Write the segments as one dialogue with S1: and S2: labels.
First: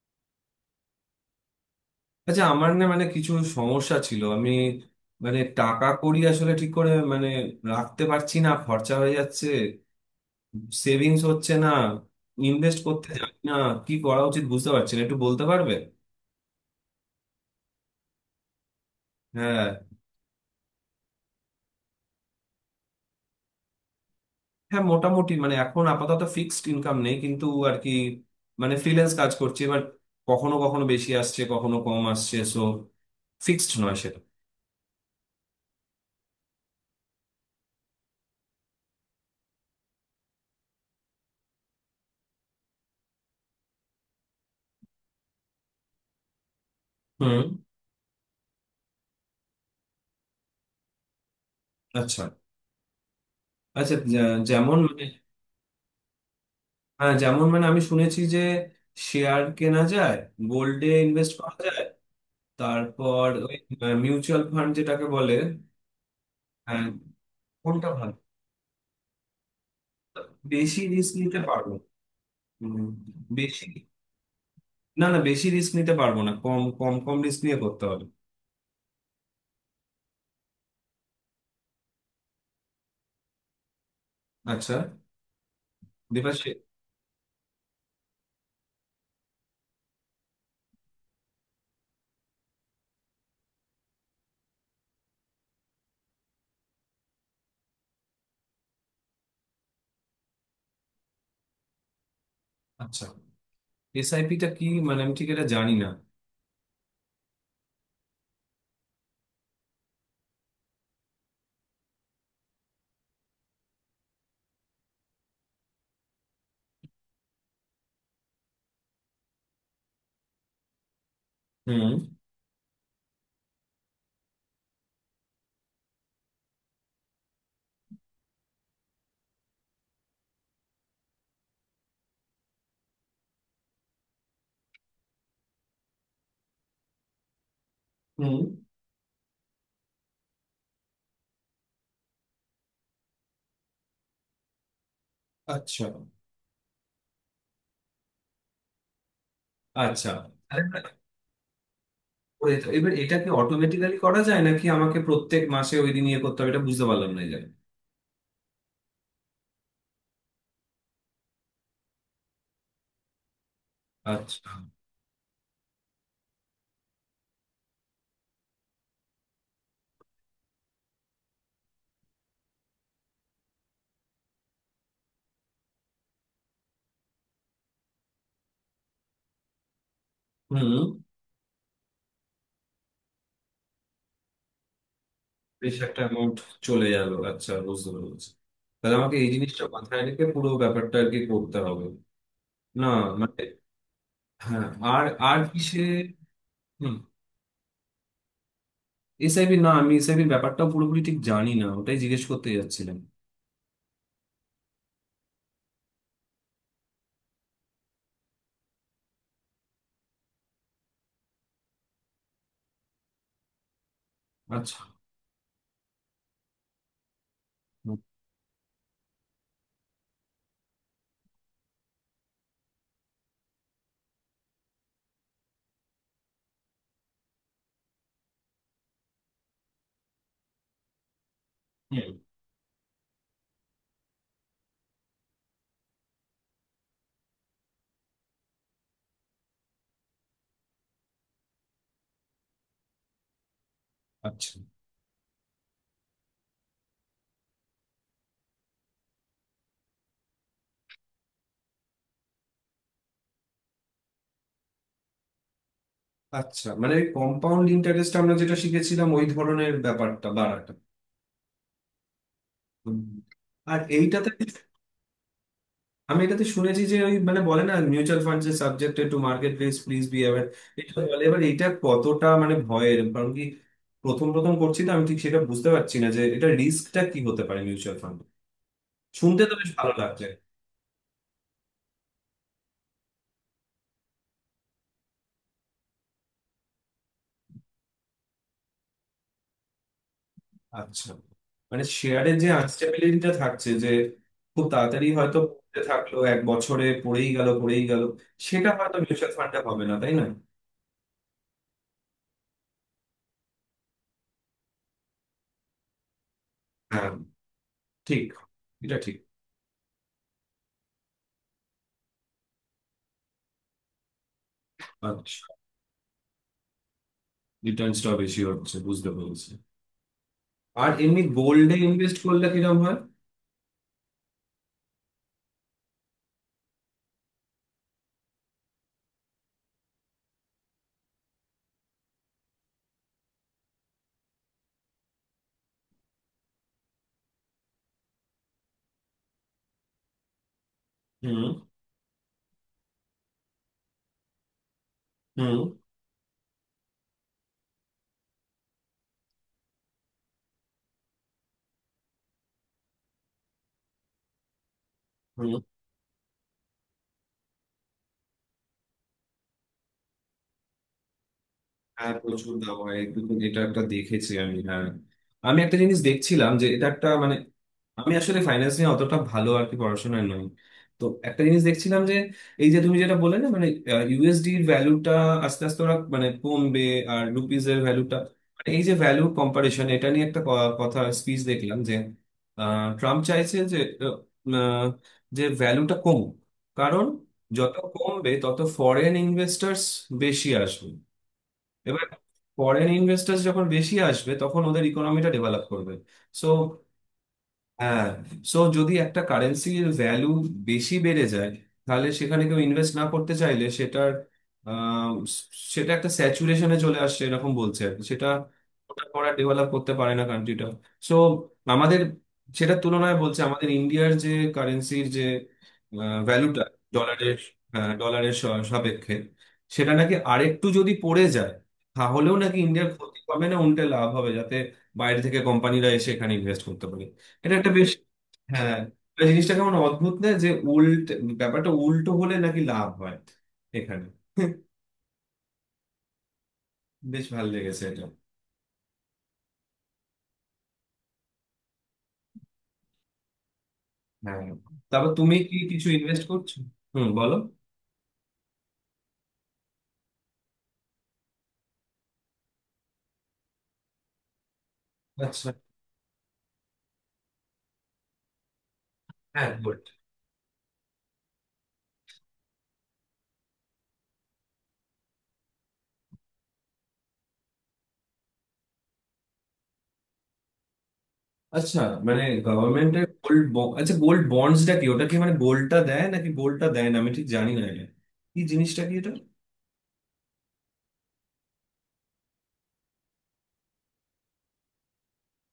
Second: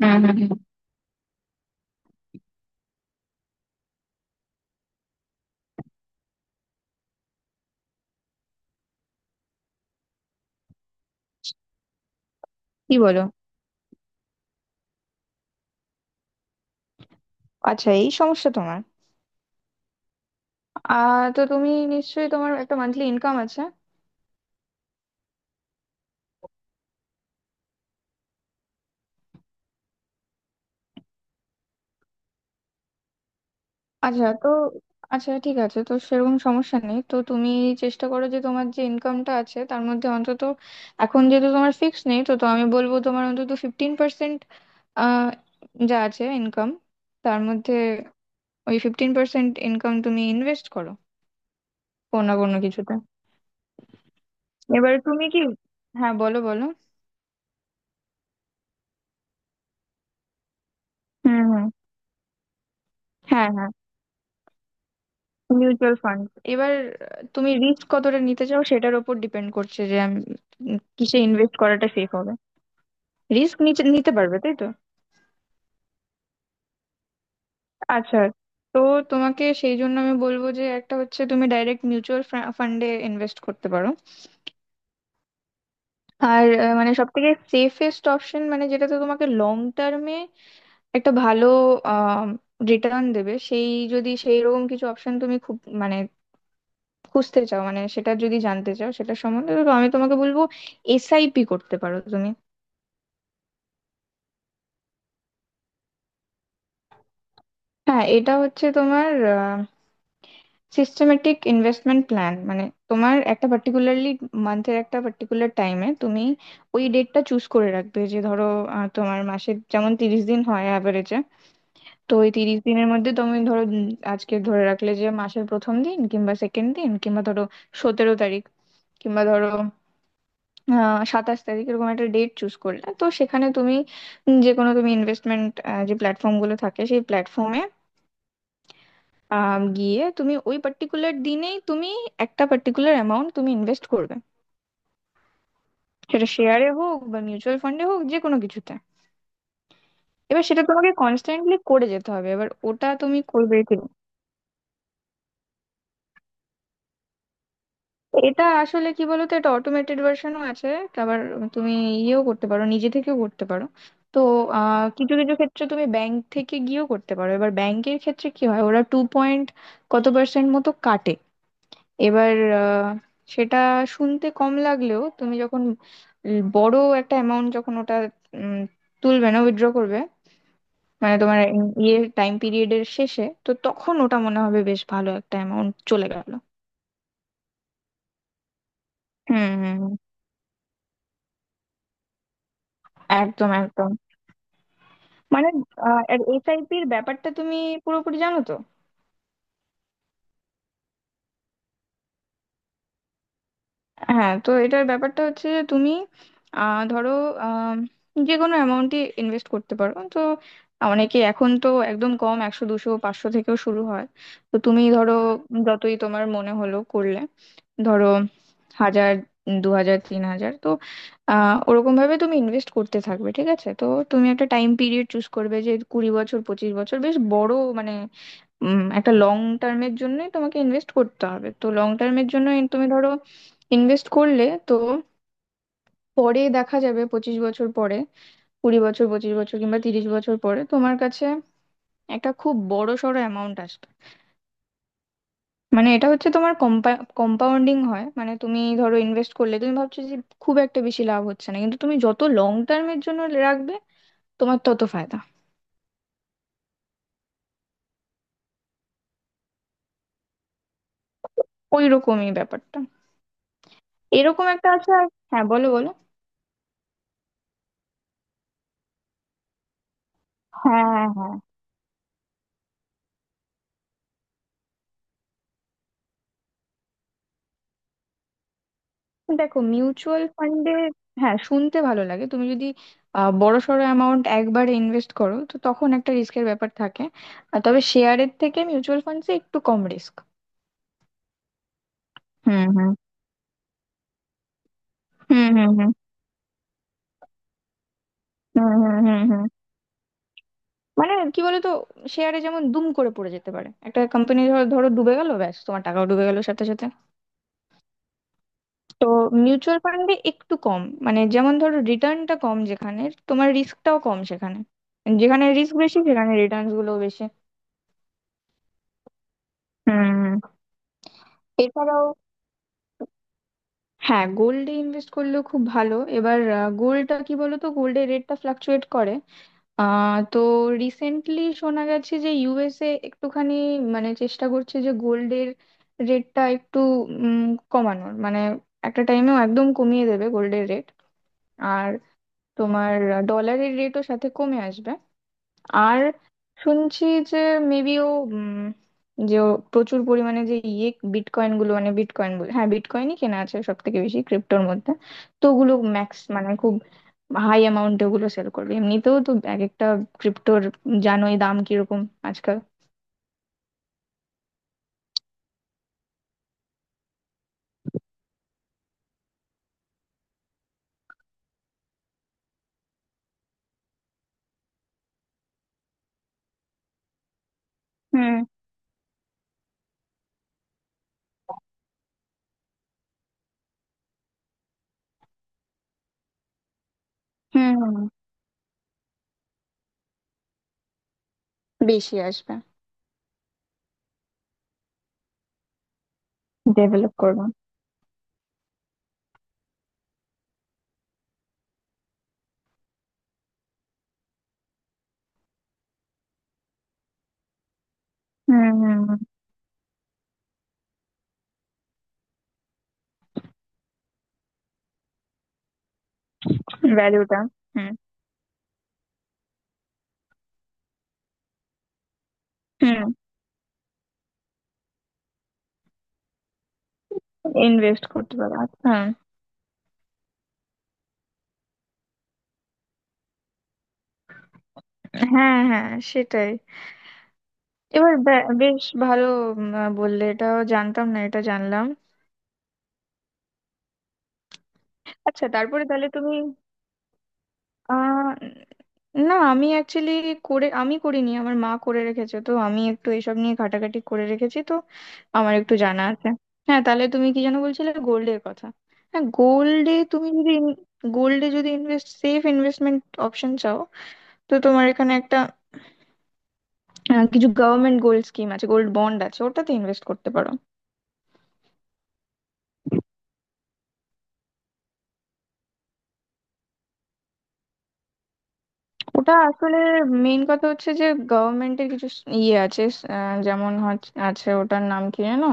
S1: হুম হুম হুম।
S2: আচ্ছা আমার না কিছু সমস্যা ছিল। আমি মানে টাকা কড়ি আসলে ঠিক করে রাখতে পারছি না, খরচা হয়ে যাচ্ছে, সেভিংস হচ্ছে না, ইনভেস্ট
S1: কি
S2: করতে
S1: বলো?
S2: জানি না, কি করা উচিত বুঝতে পারছি না, একটু বলতে পারবে?
S1: আচ্ছা, এই সমস্যা তোমার?
S2: হ্যাঁ।
S1: তো তুমি নিশ্চয়ই তোমার একটা মান্থলি ইনকাম আছে?
S2: হ্যাঁ, মোটামুটি এখন আপাতত ফিক্সড ইনকাম নেই, কিন্তু আর কি ফ্রিল্যান্স কাজ করছি। এবার কখনো কখনো বেশি আসছে, কখনো কম আসছে, সো ফিক্সড নয় সেটা।
S1: আচ্ছা, তো আচ্ছা ঠিক আছে, তো সেরকম সমস্যা নেই, তো তুমি চেষ্টা করো যে তোমার যে ইনকামটা আছে তার মধ্যে অন্তত এখন যেহেতু তোমার ফিক্স নেই, তো তো আমি বলবো তোমার অন্তত 15%, আহ যা আছে ইনকাম, তার
S2: হুম।
S1: মধ্যে ওই 15% ইনকাম তুমি ইনভেস্ট করো, কোনো
S2: আচ্ছা।
S1: না কোনো কিছুতে।
S2: আচ্ছা, যে- যেমন
S1: এবার
S2: মানে
S1: তুমি কি? হ্যাঁ, বলো বলো।
S2: হ্যাঁ, যেমন মানে আমি শুনেছি যে শেয়ার কেনা যায়, গোল্ডে ইনভেস্ট
S1: হুম
S2: করা
S1: হুম।
S2: যায়, তারপর
S1: হ্যাঁ
S2: ওই
S1: হ্যাঁ।
S2: মিউচুয়াল ফান্ড যেটাকে বলে।
S1: Mutual fund. এবার
S2: হ্যাঁ।
S1: তুমি রিস্ক
S2: কোনটা ভালো?
S1: কতটা নিতে চাও সেটার উপর ডিপেন্ড করছে যে আমি
S2: বেশি রিস্ক
S1: কিসে
S2: নিতে
S1: ইনভেস্ট
S2: পারবো?
S1: করাটা সেফ হবে,
S2: উম,
S1: রিস্ক
S2: বেশি?
S1: নিতে পারবে, তাই তো?
S2: না না, বেশি রিস্ক নিতে পারবো না, কম কম কম রিস্ক নিয়ে করতে হবে।
S1: আচ্ছা, তো তোমাকে সেই জন্য আমি বলবো যে একটা হচ্ছে তুমি ডাইরেক্ট মিউচুয়াল ফান্ডে ইনভেস্ট করতে পারো।
S2: আচ্ছা।
S1: আর
S2: দেবাশে
S1: মানে সব থেকে সেফেস্ট অপশন মানে যেটাতে তোমাকে লং টার্মে একটা ভালো রিটার্ন দেবে সেই, যদি সেই রকম কিছু অপশন তুমি খুব মানে খুঁজতে চাও, মানে সেটা যদি জানতে চাও সেটা সম্বন্ধে, তো আমি তোমাকে বলবো এসআইপি করতে পারো তুমি।
S2: আচ্ছা, এসআইপি টা কি? আমি ঠিক এটা জানি না।
S1: হ্যাঁ, এটা হচ্ছে তোমার সিস্টেমেটিক ইনভেস্টমেন্ট প্ল্যান, মানে তোমার একটা পার্টিকুলারলি মান্থের একটা পার্টিকুলার টাইমে তুমি ওই ডেটটা চুজ করে রাখবে, যে ধরো তোমার মাসের যেমন 30 দিন হয় অ্যাভারেজে,
S2: হুম।
S1: তো ওই 30 দিনের মধ্যে তুমি ধরো আজকে ধরে রাখলে যে মাসের প্রথম দিন কিংবা সেকেন্ড দিন কিংবা ধরো 17 তারিখ কিংবা ধরো 27 তারিখ, এরকম একটা ডেট চুজ করলে তো সেখানে তুমি যে কোনো তুমি ইনভেস্টমেন্ট যে প্ল্যাটফর্ম গুলো থাকে সেই প্ল্যাটফর্মে
S2: হুম।
S1: গিয়ে তুমি ওই পার্টিকুলার দিনেই তুমি একটা পার্টিকুলার অ্যামাউন্ট তুমি ইনভেস্ট করবে,
S2: আচ্ছা।
S1: সেটা শেয়ারে হোক বা মিউচুয়াল ফান্ডে হোক, যে কোনো কিছুতে।
S2: আচ্ছা।
S1: এবার সেটা
S2: আরে না,
S1: তোমাকে কনস্ট্যান্টলি করে যেতে হবে, এবার
S2: ওই তো,
S1: ওটা
S2: এবার এটা
S1: তুমি
S2: কি
S1: করবে।
S2: অটোমেটিক্যালি করা যায় নাকি আমাকে প্রত্যেক মাসে ওই দিন ইয়ে করতে হবে? এটা বুঝতে পারলাম না এই জায়গায়।
S1: এটা আসলে কি বলতো, এটা অটোমেটেড ভার্সনও আছে, আবার তুমি ইয়েও করতে পারো, নিজে থেকেও করতে পারো। তো
S2: আচ্ছা।
S1: কিছু কিছু ক্ষেত্রে তুমি ব্যাংক থেকে গিয়েও করতে পারো, এবার ব্যাংকের ক্ষেত্রে কি হয়, ওরা টু পয়েন্ট কত পার্সেন্ট মতো কাটে। এবার আহ, সেটা শুনতে কম লাগলেও তুমি যখন বড় একটা অ্যামাউন্ট যখন ওটা উম, তুলবে না উইথড্র করবে,
S2: হুম।
S1: মানে তোমার ইয়ে টাইম পিরিয়ডের শেষে, তো তখন ওটা মনে হবে বেশ ভালো একটা অ্যামাউন্ট
S2: বেশ একটা
S1: চলে গেল।
S2: অ্যামাউন্ট চলে গেল, আচ্ছা বুঝতে পেরেছি। তাহলে আমাকে এই
S1: হুম
S2: জিনিসটা
S1: হুম হুম।
S2: মাথায় রেখে পুরো ব্যাপারটা আর কি করতে হবে। না, মানে
S1: একদম একদম।
S2: হ্যাঁ। আর, আর
S1: মানে
S2: কিসে?
S1: এর এসআইপি এর
S2: হুম।
S1: ব্যাপারটা তুমি পুরোপুরি জানো তো?
S2: এসআইবি, না আমি এসআইবির ব্যাপারটা পুরোপুরি ঠিক জানি না, ওটাই জিজ্ঞেস করতে যাচ্ছিলাম।
S1: হ্যাঁ, তো এটার ব্যাপারটা হচ্ছে যে তুমি ধরো আম, যে কোনো অ্যামাউন্টই ইনভেস্ট করতে পারো তো। অনেকে এখন তো একদম কম 100 200 500 থেকেও শুরু হয়, তো
S2: আচ্ছা।
S1: তুমি ধরো যতই তোমার মনে হলো করলে, ধরো 1,000, 2,000, 3,000, তো ওরকম ভাবে তুমি ইনভেস্ট করতে থাকবে। ঠিক আছে? তো তুমি একটা টাইম পিরিয়ড চুজ করবে যে 20 বছর, 25 বছর, বেশ বড় মানে একটা লং টার্মের জন্য তোমাকে ইনভেস্ট করতে হবে, তো লং
S2: হুম।
S1: টার্মের জন্য তুমি ধরো ইনভেস্ট করলে, তো পরে দেখা যাবে 25 বছর পরে, 20 বছর, পঁচিশ বছর কিংবা 30 বছর পরে তোমার কাছে একটা খুব বড় সড়ো অ্যামাউন্ট আসবে।
S2: আচ্ছা।
S1: মানে এটা হচ্ছে তোমার কম্পাউন্ডিং হয়, মানে তুমি ধরো ইনভেস্ট করলে তুমি ভাবছো যে খুব একটা বেশি লাভ হচ্ছে না, কিন্তু তুমি যত লং টার্মের জন্য রাখবে তোমার তত ফায়দা।
S2: আচ্ছা, কম্পাউন্ড ইন্টারেস্ট আমরা যেটা শিখেছিলাম ওই ধরনের ব্যাপারটা, বাড়াটা।
S1: ওই রকমই ব্যাপারটা,
S2: হুম। আর এইটাতে
S1: এরকম একটা আছে হ্যাঁ, বলো বলো।
S2: আমি এটাতে শুনেছি যে ওই বলে না, মিউচুয়াল ফান্ড যে subjected to market risk, please be aware, এটা
S1: হ্যাঁ
S2: বলে।
S1: হ্যাঁ।
S2: এবার এটা কতটা ভয়ের কারণ কি? প্রথম প্রথম করছি তো, আমি ঠিক সেটা বুঝতে পারছি না যে এটা রিস্কটা কি হতে পারে মিউচুয়াল ফান্ড। শুনতে তো
S1: দেখো,
S2: বেশ ভালো লাগছে।
S1: মিউচুয়াল ফান্ডে, হ্যাঁ শুনতে ভালো লাগে, তুমি যদি বড়সড় অ্যামাউন্ট একবারে ইনভেস্ট করো, তো তখন একটা রিস্কের ব্যাপার থাকে। আর তবে শেয়ারের থেকে মিউচুয়াল ফান্ডসে একটু কম রিস্ক।
S2: আচ্ছা, মানে শেয়ারের যে
S1: হুম হুম
S2: আনস্টেবিলিটিটা থাকছে, যে খুব তাড়াতাড়ি হয়তো
S1: হুম হুম
S2: পড়তে
S1: হুম
S2: থাকলো, এক বছরে পড়েই গেল পড়েই গেল,
S1: হুম
S2: সেটা হয়তো
S1: হুম হুম
S2: মিউচুয়াল
S1: হুম।
S2: ফান্ডে হবে না তাই না?
S1: মানে কি বলতো, শেয়ারে যেমন দুম করে পড়ে যেতে পারে, একটা কোম্পানি ধরো ধরো ডুবে গেল, ব্যাস তোমার টাকাও ডুবে গেল সাথে সাথে।
S2: হ্যাঁ। ঠিক। এটা
S1: তো
S2: ঠিক।
S1: মিউচুয়াল ফান্ডে একটু কম, মানে যেমন ধরো রিটার্নটা কম যেখানে, তোমার রিস্কটাও কম সেখানে।
S2: আচ্ছা।
S1: যেখানে রিস্ক বেশি সেখানে রিটার্নস গুলো বেশি।
S2: রিটার্নসটা বেশি হচ্ছে, বুঝতে পেরেছি।
S1: হুম।
S2: আর এমনি গোল্ডে
S1: এছাড়াও,
S2: ইনভেস্ট করলে কিরকম হয়?
S1: হ্যাঁ গোল্ডে ইনভেস্ট করলেও খুব ভালো। এবার গোল্ডটা কি বলতো, গোল্ডের রেটটা ফ্লাকচুয়েট করে। তো রিসেন্টলি শোনা গেছে যে ইউএসএ একটুখানি মানে চেষ্টা করছে যে গোল্ডের রেটটা একটু উম, কমানোর মানে একটা টাইমেও একদম কমিয়ে দেবে গোল্ডের রেট।
S2: হুম।
S1: আর তোমার ডলারের রেটও সাথে কমে আসবে।
S2: হুম।
S1: আর শুনছি যে মেবি ও উম, যে ও প্রচুর পরিমাণে যে ইয়ে বিটকয়েন গুলো, মানে বিটকয়েন বলে, হ্যাঁ বিটকয়েনই কেনা আছে সব থেকে বেশি ক্রিপ্টোর মধ্যে, তো
S2: হুম।
S1: ওগুলো ম্যাক্স মানে খুব হাই অ্যামাউন্টে ওগুলো সেল করবে। এমনিতেও তো এক একটা ক্রিপ্টোর জানোই দাম কিরকম
S2: হ্যাঁ প্রচুর
S1: আজকাল।
S2: দাম হয়, দুদিন এটা একটা দেখেছি আমি, হ্যাঁ। আমি একটা জিনিস দেখছিলাম যে এটা একটা আমি আসলে ফাইন্যান্স নিয়ে অতটা ভালো আর কি পড়াশোনায় নই। তো একটা জিনিস দেখছিলাম যে এই যে তুমি যেটা বললে না, ইউএসডি এর ভ্যালুটা আস্তে আস্তে ওরা কমবে, আর রুপিজ এর ভ্যালুটা,
S1: হুম
S2: এই যে ভ্যালু কম্পারিশন, এটা নিয়ে একটা কথা, স্পিচ দেখলাম যে ট্রাম্প চাইছে যে আহ, আহ, যে ভ্যালুটা কমুক, কারণ
S1: হুম
S2: যত
S1: হুম।
S2: কমবে তত ফরেন ইনভেস্টার্স বেশি আসবে। এবার
S1: বেশি আসবে।
S2: ফরেন ইনভেস্টার যখন বেশি আসবে, তখন ওদের ইকোনমিটা ডেভেলপ করবে, সো
S1: ডেভেলপ করবে।
S2: হ্যাঁ, সো যদি একটা কারেন্সির ভ্যালু বেশি বেড়ে যায়, তাহলে সেখানে কেউ ইনভেস্ট না করতে চাইলে সেটার আম, সেটা একটা স্যাচুরেশনে চলে আসছে এরকম বলছে আর কি। সেটা
S1: হুম হুম।
S2: ওটা করা ডেভেলপ করতে পারে না কান্ট্রিটা। সো আমাদের, সেটার তুলনায় বলছে আমাদের ইন্ডিয়ার যে কারেন্সির যে ভ্যালুটা, ডলারের
S1: ভ্যালুটা। হুম, value
S2: ডলারের সাপেক্ষে সেটা নাকি আরেকটু যদি পড়ে যায়, তাহলেও নাকি
S1: টা,
S2: ইন্ডিয়ার
S1: হুম।
S2: ক্ষতি হবে না, উল্টে লাভ হবে, যাতে বাইরে থেকে কোম্পানিরা এসে এখানে ইনভেস্ট করতে পারে। এটা একটা বেশ।
S1: ইনভেস্ট করতে পারবে।
S2: হ্যাঁ,
S1: হ্যাঁ
S2: জিনিসটা কেমন অদ্ভুত না, যে উল্ট ব্যাপারটা উল্টো হলে নাকি লাভ হয় এখানে।
S1: হ্যাঁ। হ্যাঁ, সেটাই।
S2: বেশ ভালো লেগেছে এটা।
S1: এবার বেশ ভালো, বললে এটাও জানতাম না, এটা জানলাম।
S2: হ্যাঁ, তারপর তুমি
S1: আচ্ছা,
S2: কি
S1: তারপরে
S2: কিছু
S1: তাহলে
S2: ইনভেস্ট
S1: তুমি
S2: করছো? হুম, বলো।
S1: আহ না, আমি অ্যাকচুয়ালি করে আমি করিনি, আমার মা করে রেখেছে, তো আমি একটু এসব নিয়ে ঘাটাঘাটি করে রেখেছি, তো
S2: আচ্ছা।
S1: আমার একটু জানা আছে। হ্যাঁ, তাহলে তুমি কি যেন বলছিলে, গোল্ডের কথা? হ্যাঁ,
S2: হ্যাঁ গোল্ড।
S1: গোল্ডে তুমি যদি গোল্ডে যদি ইনভেস্ট সেফ ইনভেস্টমেন্ট অপশন চাও, তো তোমার এখানে একটা কিছু গভর্নমেন্ট গোল্ড স্কিম আছে, গোল্ড বন্ড আছে, ওটাতে ইনভেস্ট করতে পারো।
S2: আচ্ছা, মানে গভর্নমেন্টের গোল্ড, আচ্ছা গোল্ড বন্ডসটা কি? ওটা কি গোল্ডটা দেয় নাকি গোল্ডটা দেয় না, আমি ঠিক জানি না এটা কি জিনিসটা কি এটা।
S1: ওটা আসলে মেইন কথা হচ্ছে যে গভর্নমেন্টের কিছু ইয়ে আছে, যেমন আছে, ওটার নাম কি জানো,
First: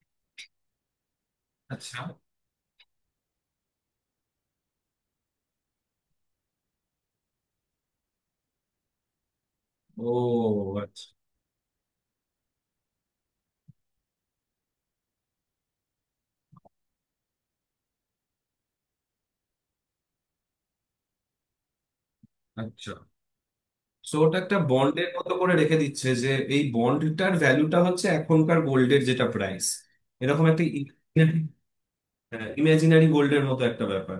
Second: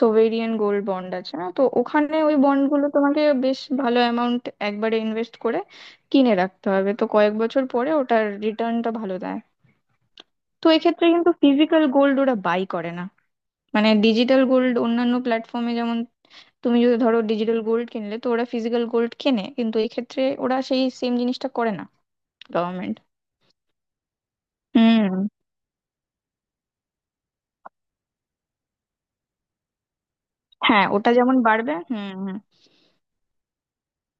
S1: সোভেরিয়ান গোল্ড বন্ড আছে না, তো
S2: আচ্ছা।
S1: ওখানে ওই বন্ডগুলো তোমাকে বেশ ভালো অ্যামাউন্ট একবারে ইনভেস্ট করে কিনে রাখতে হবে, তো কয়েক বছর পরে ওটার রিটার্নটা ভালো দেয়।
S2: ও।
S1: তো
S2: আচ্ছা।
S1: এক্ষেত্রে কিন্তু ফিজিক্যাল গোল্ড ওরা বাই করে না, মানে ডিজিটাল গোল্ড অন্যান্য প্ল্যাটফর্মে যেমন তুমি যদি ধরো ডিজিটাল গোল্ড কিনলে তো ওরা ফিজিক্যাল গোল্ড কেনে, কিন্তু এক্ষেত্রে ওরা সেই সেম জিনিসটা করে না
S2: আচ্ছা,
S1: গভর্নমেন্ট।
S2: সো ওটা একটা বন্ডের
S1: হুম।
S2: মতো করে রেখে দিচ্ছে যে এই বন্ডটার ভ্যালুটা হচ্ছে এখনকার গোল্ডের যেটা প্রাইস, এরকম একটা
S1: হ্যাঁ, ওটা যেমন বাড়বে। হুম হুম।
S2: ইমাজিনারি গোল্ডের মতো একটা ব্যাপার।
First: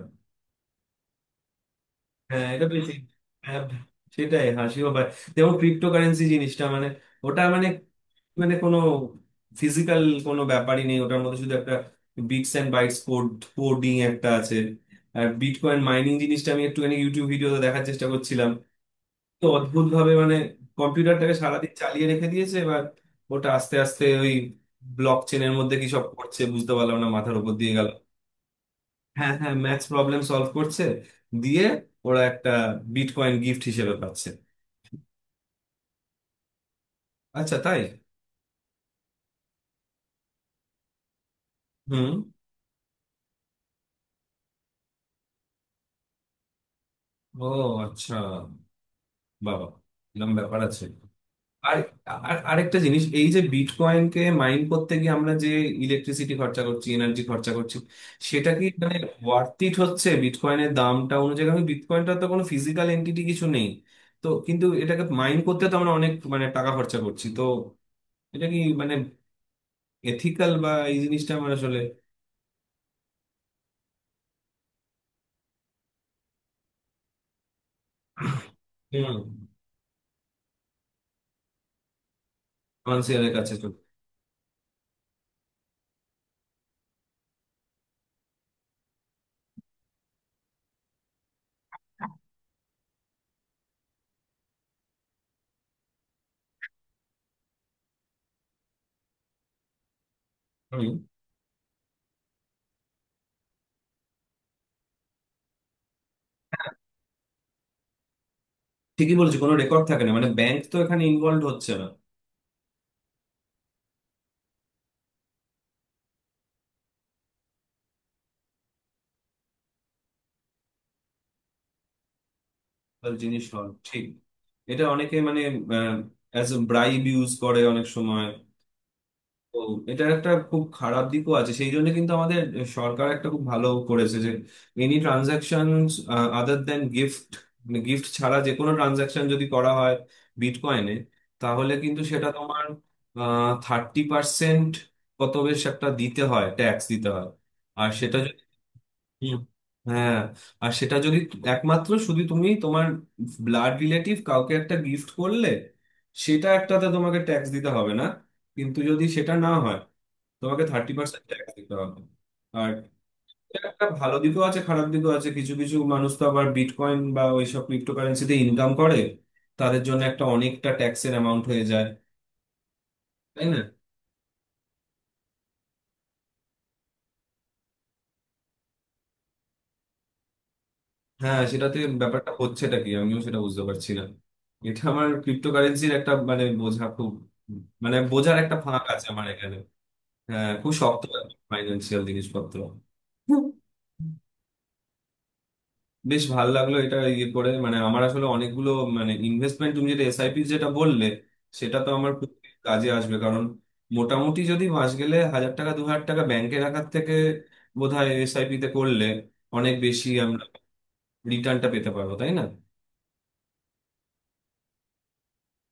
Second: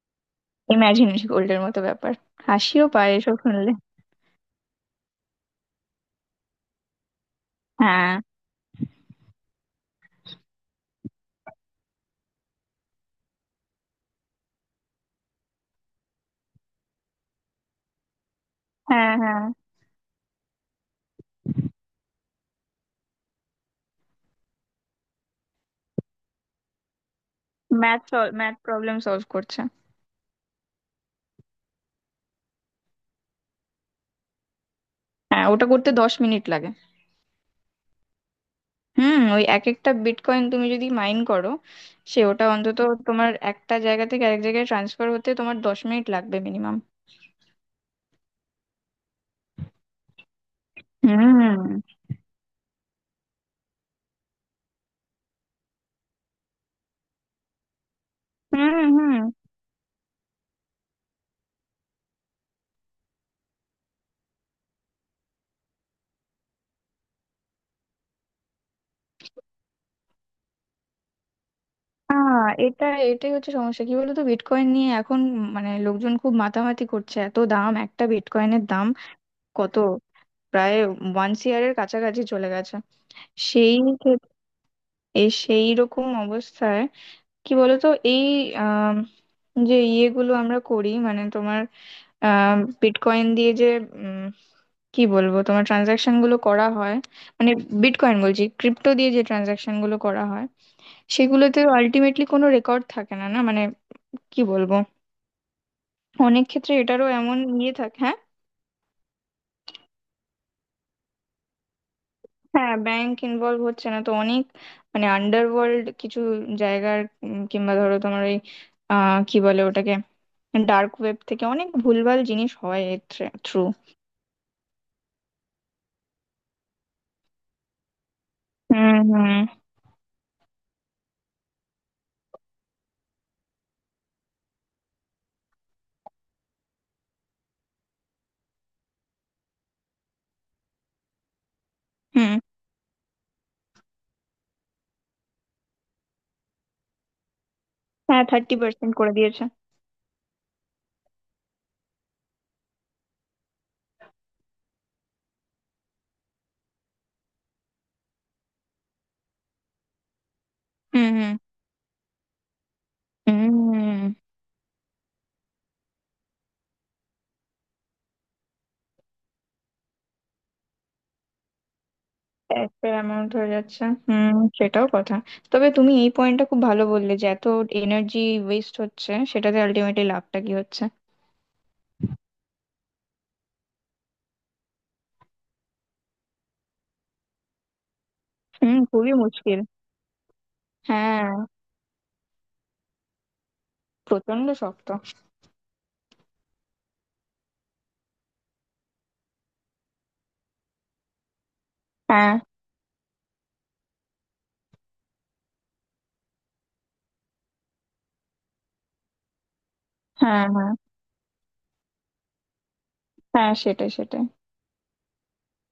S1: ইমাজিন গোল্ডের মতো ব্যাপার।
S2: হ্যাঁ এটা বেশ।
S1: হাসিও পায় এসব
S2: হ্যাঁ,
S1: শুনলে।
S2: সেটাই, হাসিও পায়। যেমন ক্রিপ্টোকারেন্সি জিনিসটা মানে ওটা মানে
S1: হ্যাঁ
S2: মানে কোনো ফিজিক্যাল কোনো ব্যাপারই নেই ওটার মধ্যে, শুধু একটা bits and bytes code, coding একটা আছে। আর বিটকয়েন মাইনিং জিনিসটা আমি একটুখানি ইউটিউব ভিডিওতে দেখার চেষ্টা করছিলাম।
S1: হ্যাঁ। হ্যাঁ।
S2: তো অদ্ভুত ভাবে কম্পিউটারটাকে সারাদিন চালিয়ে রেখে দিয়েছে, এবার ওটা আস্তে আস্তে ওই ব্লক চেনের মধ্যে কি সব করছে বুঝতে পারলাম না, মাথার উপর দিয়ে গেল।
S1: ম্যাথ, ম্যাথ প্রবলেম সলভ
S2: হ্যাঁ হ্যাঁ,
S1: করছে।
S2: ম্যাথস প্রবলেম সলভ করছে, দিয়ে ওরা একটা বিটকয়েন গিফট হিসেবে পাচ্ছে।
S1: হ্যাঁ, ওটা করতে 10 মিনিট লাগে।
S2: আচ্ছা, তাই?
S1: হুম, ওই এক একটা বিটকয়েন তুমি যদি মাইন করো,
S2: হুম।
S1: সে ওটা অন্তত তোমার একটা জায়গা থেকে আরেক জায়গায় ট্রান্সফার হতে তোমার 10 মিনিট লাগবে মিনিমাম।
S2: ও আচ্ছা, বাবা, এরকম ব্যাপার আছে। আর
S1: হুম
S2: আর আরেকটা জিনিস, এই যে বিটকয়েনকে মাইন করতে গিয়ে আমরা যে ইলেকট্রিসিটি খরচা করছি, এনার্জি খরচা করছি, সেটা কি
S1: হুম হুম।
S2: ওয়ার্থ ইট হচ্ছে বিটকয়েনের দামটা অনুযায়ী? কারণ বিটকয়েনটা তো কোনো ফিজিক্যাল এন্টিটি কিছু নেই, তো কিন্তু এটাকে মাইন করতে তো আমরা অনেক টাকা খরচা করছি তো। এটা কি এথিক্যাল, বা এই জিনিসটা আমার আসলে,
S1: এটা, এটাই হচ্ছে সমস্যা কি বলতো বিটকয়েন নিয়ে এখন, মানে লোকজন খুব মাতামাতি করছে, এত দাম, একটা বিটকয়েনের দাম কত, প্রায় ওয়ান ইয়ারের কাছাকাছি চলে গেছে।
S2: ফাইন্যান্সিয়ালের কাছে তো।
S1: সেই ক্ষেত- এই সেই রকম অবস্থায় কি বলতো, এই আম, যে ইয়েগুলো আমরা করি, মানে তোমার বিটকয়েন দিয়ে যে উম, কি বলবো, তোমার ট্রানজাকশন গুলো করা হয়, মানে বিটকয়েন বলছি, ক্রিপ্টো দিয়ে যে ট্রানজাকশন গুলো করা হয়
S2: হুম,
S1: সেগুলোতে আলটিমেটলি কোনো রেকর্ড থাকে না, না মানে কি বলবো, অনেক ক্ষেত্রে এটারও এমন ইয়ে থাকে, হ্যাঁ?
S2: ঠিকই বলছি, কোনো রেকর্ড থাকে না, মানে ব্যাংক তো এখানে ইনভলভ হচ্ছে না।
S1: হ্যাঁ, ব্যাংক ইনভলভ হচ্ছে না তো অনেক মানে আন্ডারওয়ার্ল্ড কিছু জায়গার, কিংবা ধরো তোমার ওই কি বলে ওটাকে, ডার্ক ওয়েব থেকে অনেক ভুলভাল জিনিস হয় এর
S2: জিনিস
S1: থ্রু।
S2: হয়, ঠিক। এটা অনেকে অ্যাজ এ ব্রাইব ইউজ করে অনেক সময়।
S1: হুম হুম
S2: তো এটা একটা খুব খারাপ দিকও আছে। সেই জন্য কিন্তু আমাদের সরকার একটা খুব ভালো করেছে, যে any transaction other than gift, gift ছাড়া যে কোনো ট্রানজাকশন যদি করা হয় বিটকয়েনে, তাহলে কিন্তু সেটা
S1: হুম।
S2: তোমার 30%, কত, বেশ একটা দিতে হয়, ট্যাক্স দিতে হয়। আর সেটা,
S1: হ্যাঁ, 30% করে
S2: হুম।
S1: দিয়েছে।
S2: হ্যাঁ, আর সেটা যদি একমাত্র শুধু তুমি তোমার ব্লাড রিলেটিভ কাউকে একটা গিফট করলে, সেটা একটাতে তোমাকে ট্যাক্স দিতে হবে না, কিন্তু যদি সেটা না হয়, তোমাকে থার্টি
S1: হুম
S2: পার্সেন্ট
S1: হুম
S2: ট্যাক্স দিতে হবে। আর এটা একটা
S1: হুম।
S2: ভালো দিকও আছে, খারাপ দিকও আছে। কিছু কিছু মানুষ তো আবার বিটকয়েন বা ওইসব ক্রিপ্টোকারেন্সিতে ইনকাম করে, তাদের জন্য একটা অনেকটা ট্যাক্সের অ্যামাউন্ট হয়ে যায়,
S1: একটা অ্যামাউন্ট
S2: তাই
S1: হয়ে
S2: না?
S1: যাচ্ছে। হুম, সেটাও কথা। তবে তুমি এই পয়েন্টটা খুব ভালো বললে, যে এত এনার্জি ওয়েস্ট হচ্ছে, সেটাতে আলটিমেটলি লাভটা কি হচ্ছে।
S2: হ্যাঁ সেটাতে ব্যাপারটা হচ্ছেটা কি আমিও সেটা বুঝতে পারছি না। এটা আমার ক্রিপ্টোকারেন্সির একটা বোঝা খুব বোঝার একটা
S1: হুম,
S2: ফাঁক আছে
S1: খুবই
S2: আমার এখানে।
S1: মুশকিল।
S2: হ্যাঁ, খুব শক্ত
S1: হ্যাঁ,
S2: ফাইন্যান্সিয়াল জিনিসপত্র। হুম।
S1: প্রচন্ড শক্ত।
S2: বেশ ভালো লাগলো এটা ইয়ে করে। আমার আসলে অনেকগুলো ইনভেস্টমেন্ট, তুমি যেটা এসআইপি যেটা বললে, সেটা তো আমার খুব
S1: হ্যাঁ
S2: কাজে আসবে, কারণ মোটামুটি যদি মাস গেলে 1000 টাকা 2000 টাকা ব্যাংকে রাখার থেকে বোধহয় এসআইপি তে করলে অনেক বেশি আমরা
S1: হ্যাঁ হ্যাঁ।
S2: রিটার্নটা পেতে পারবো, তাই না?
S1: হ্যাঁ, সেটাই সেটাই।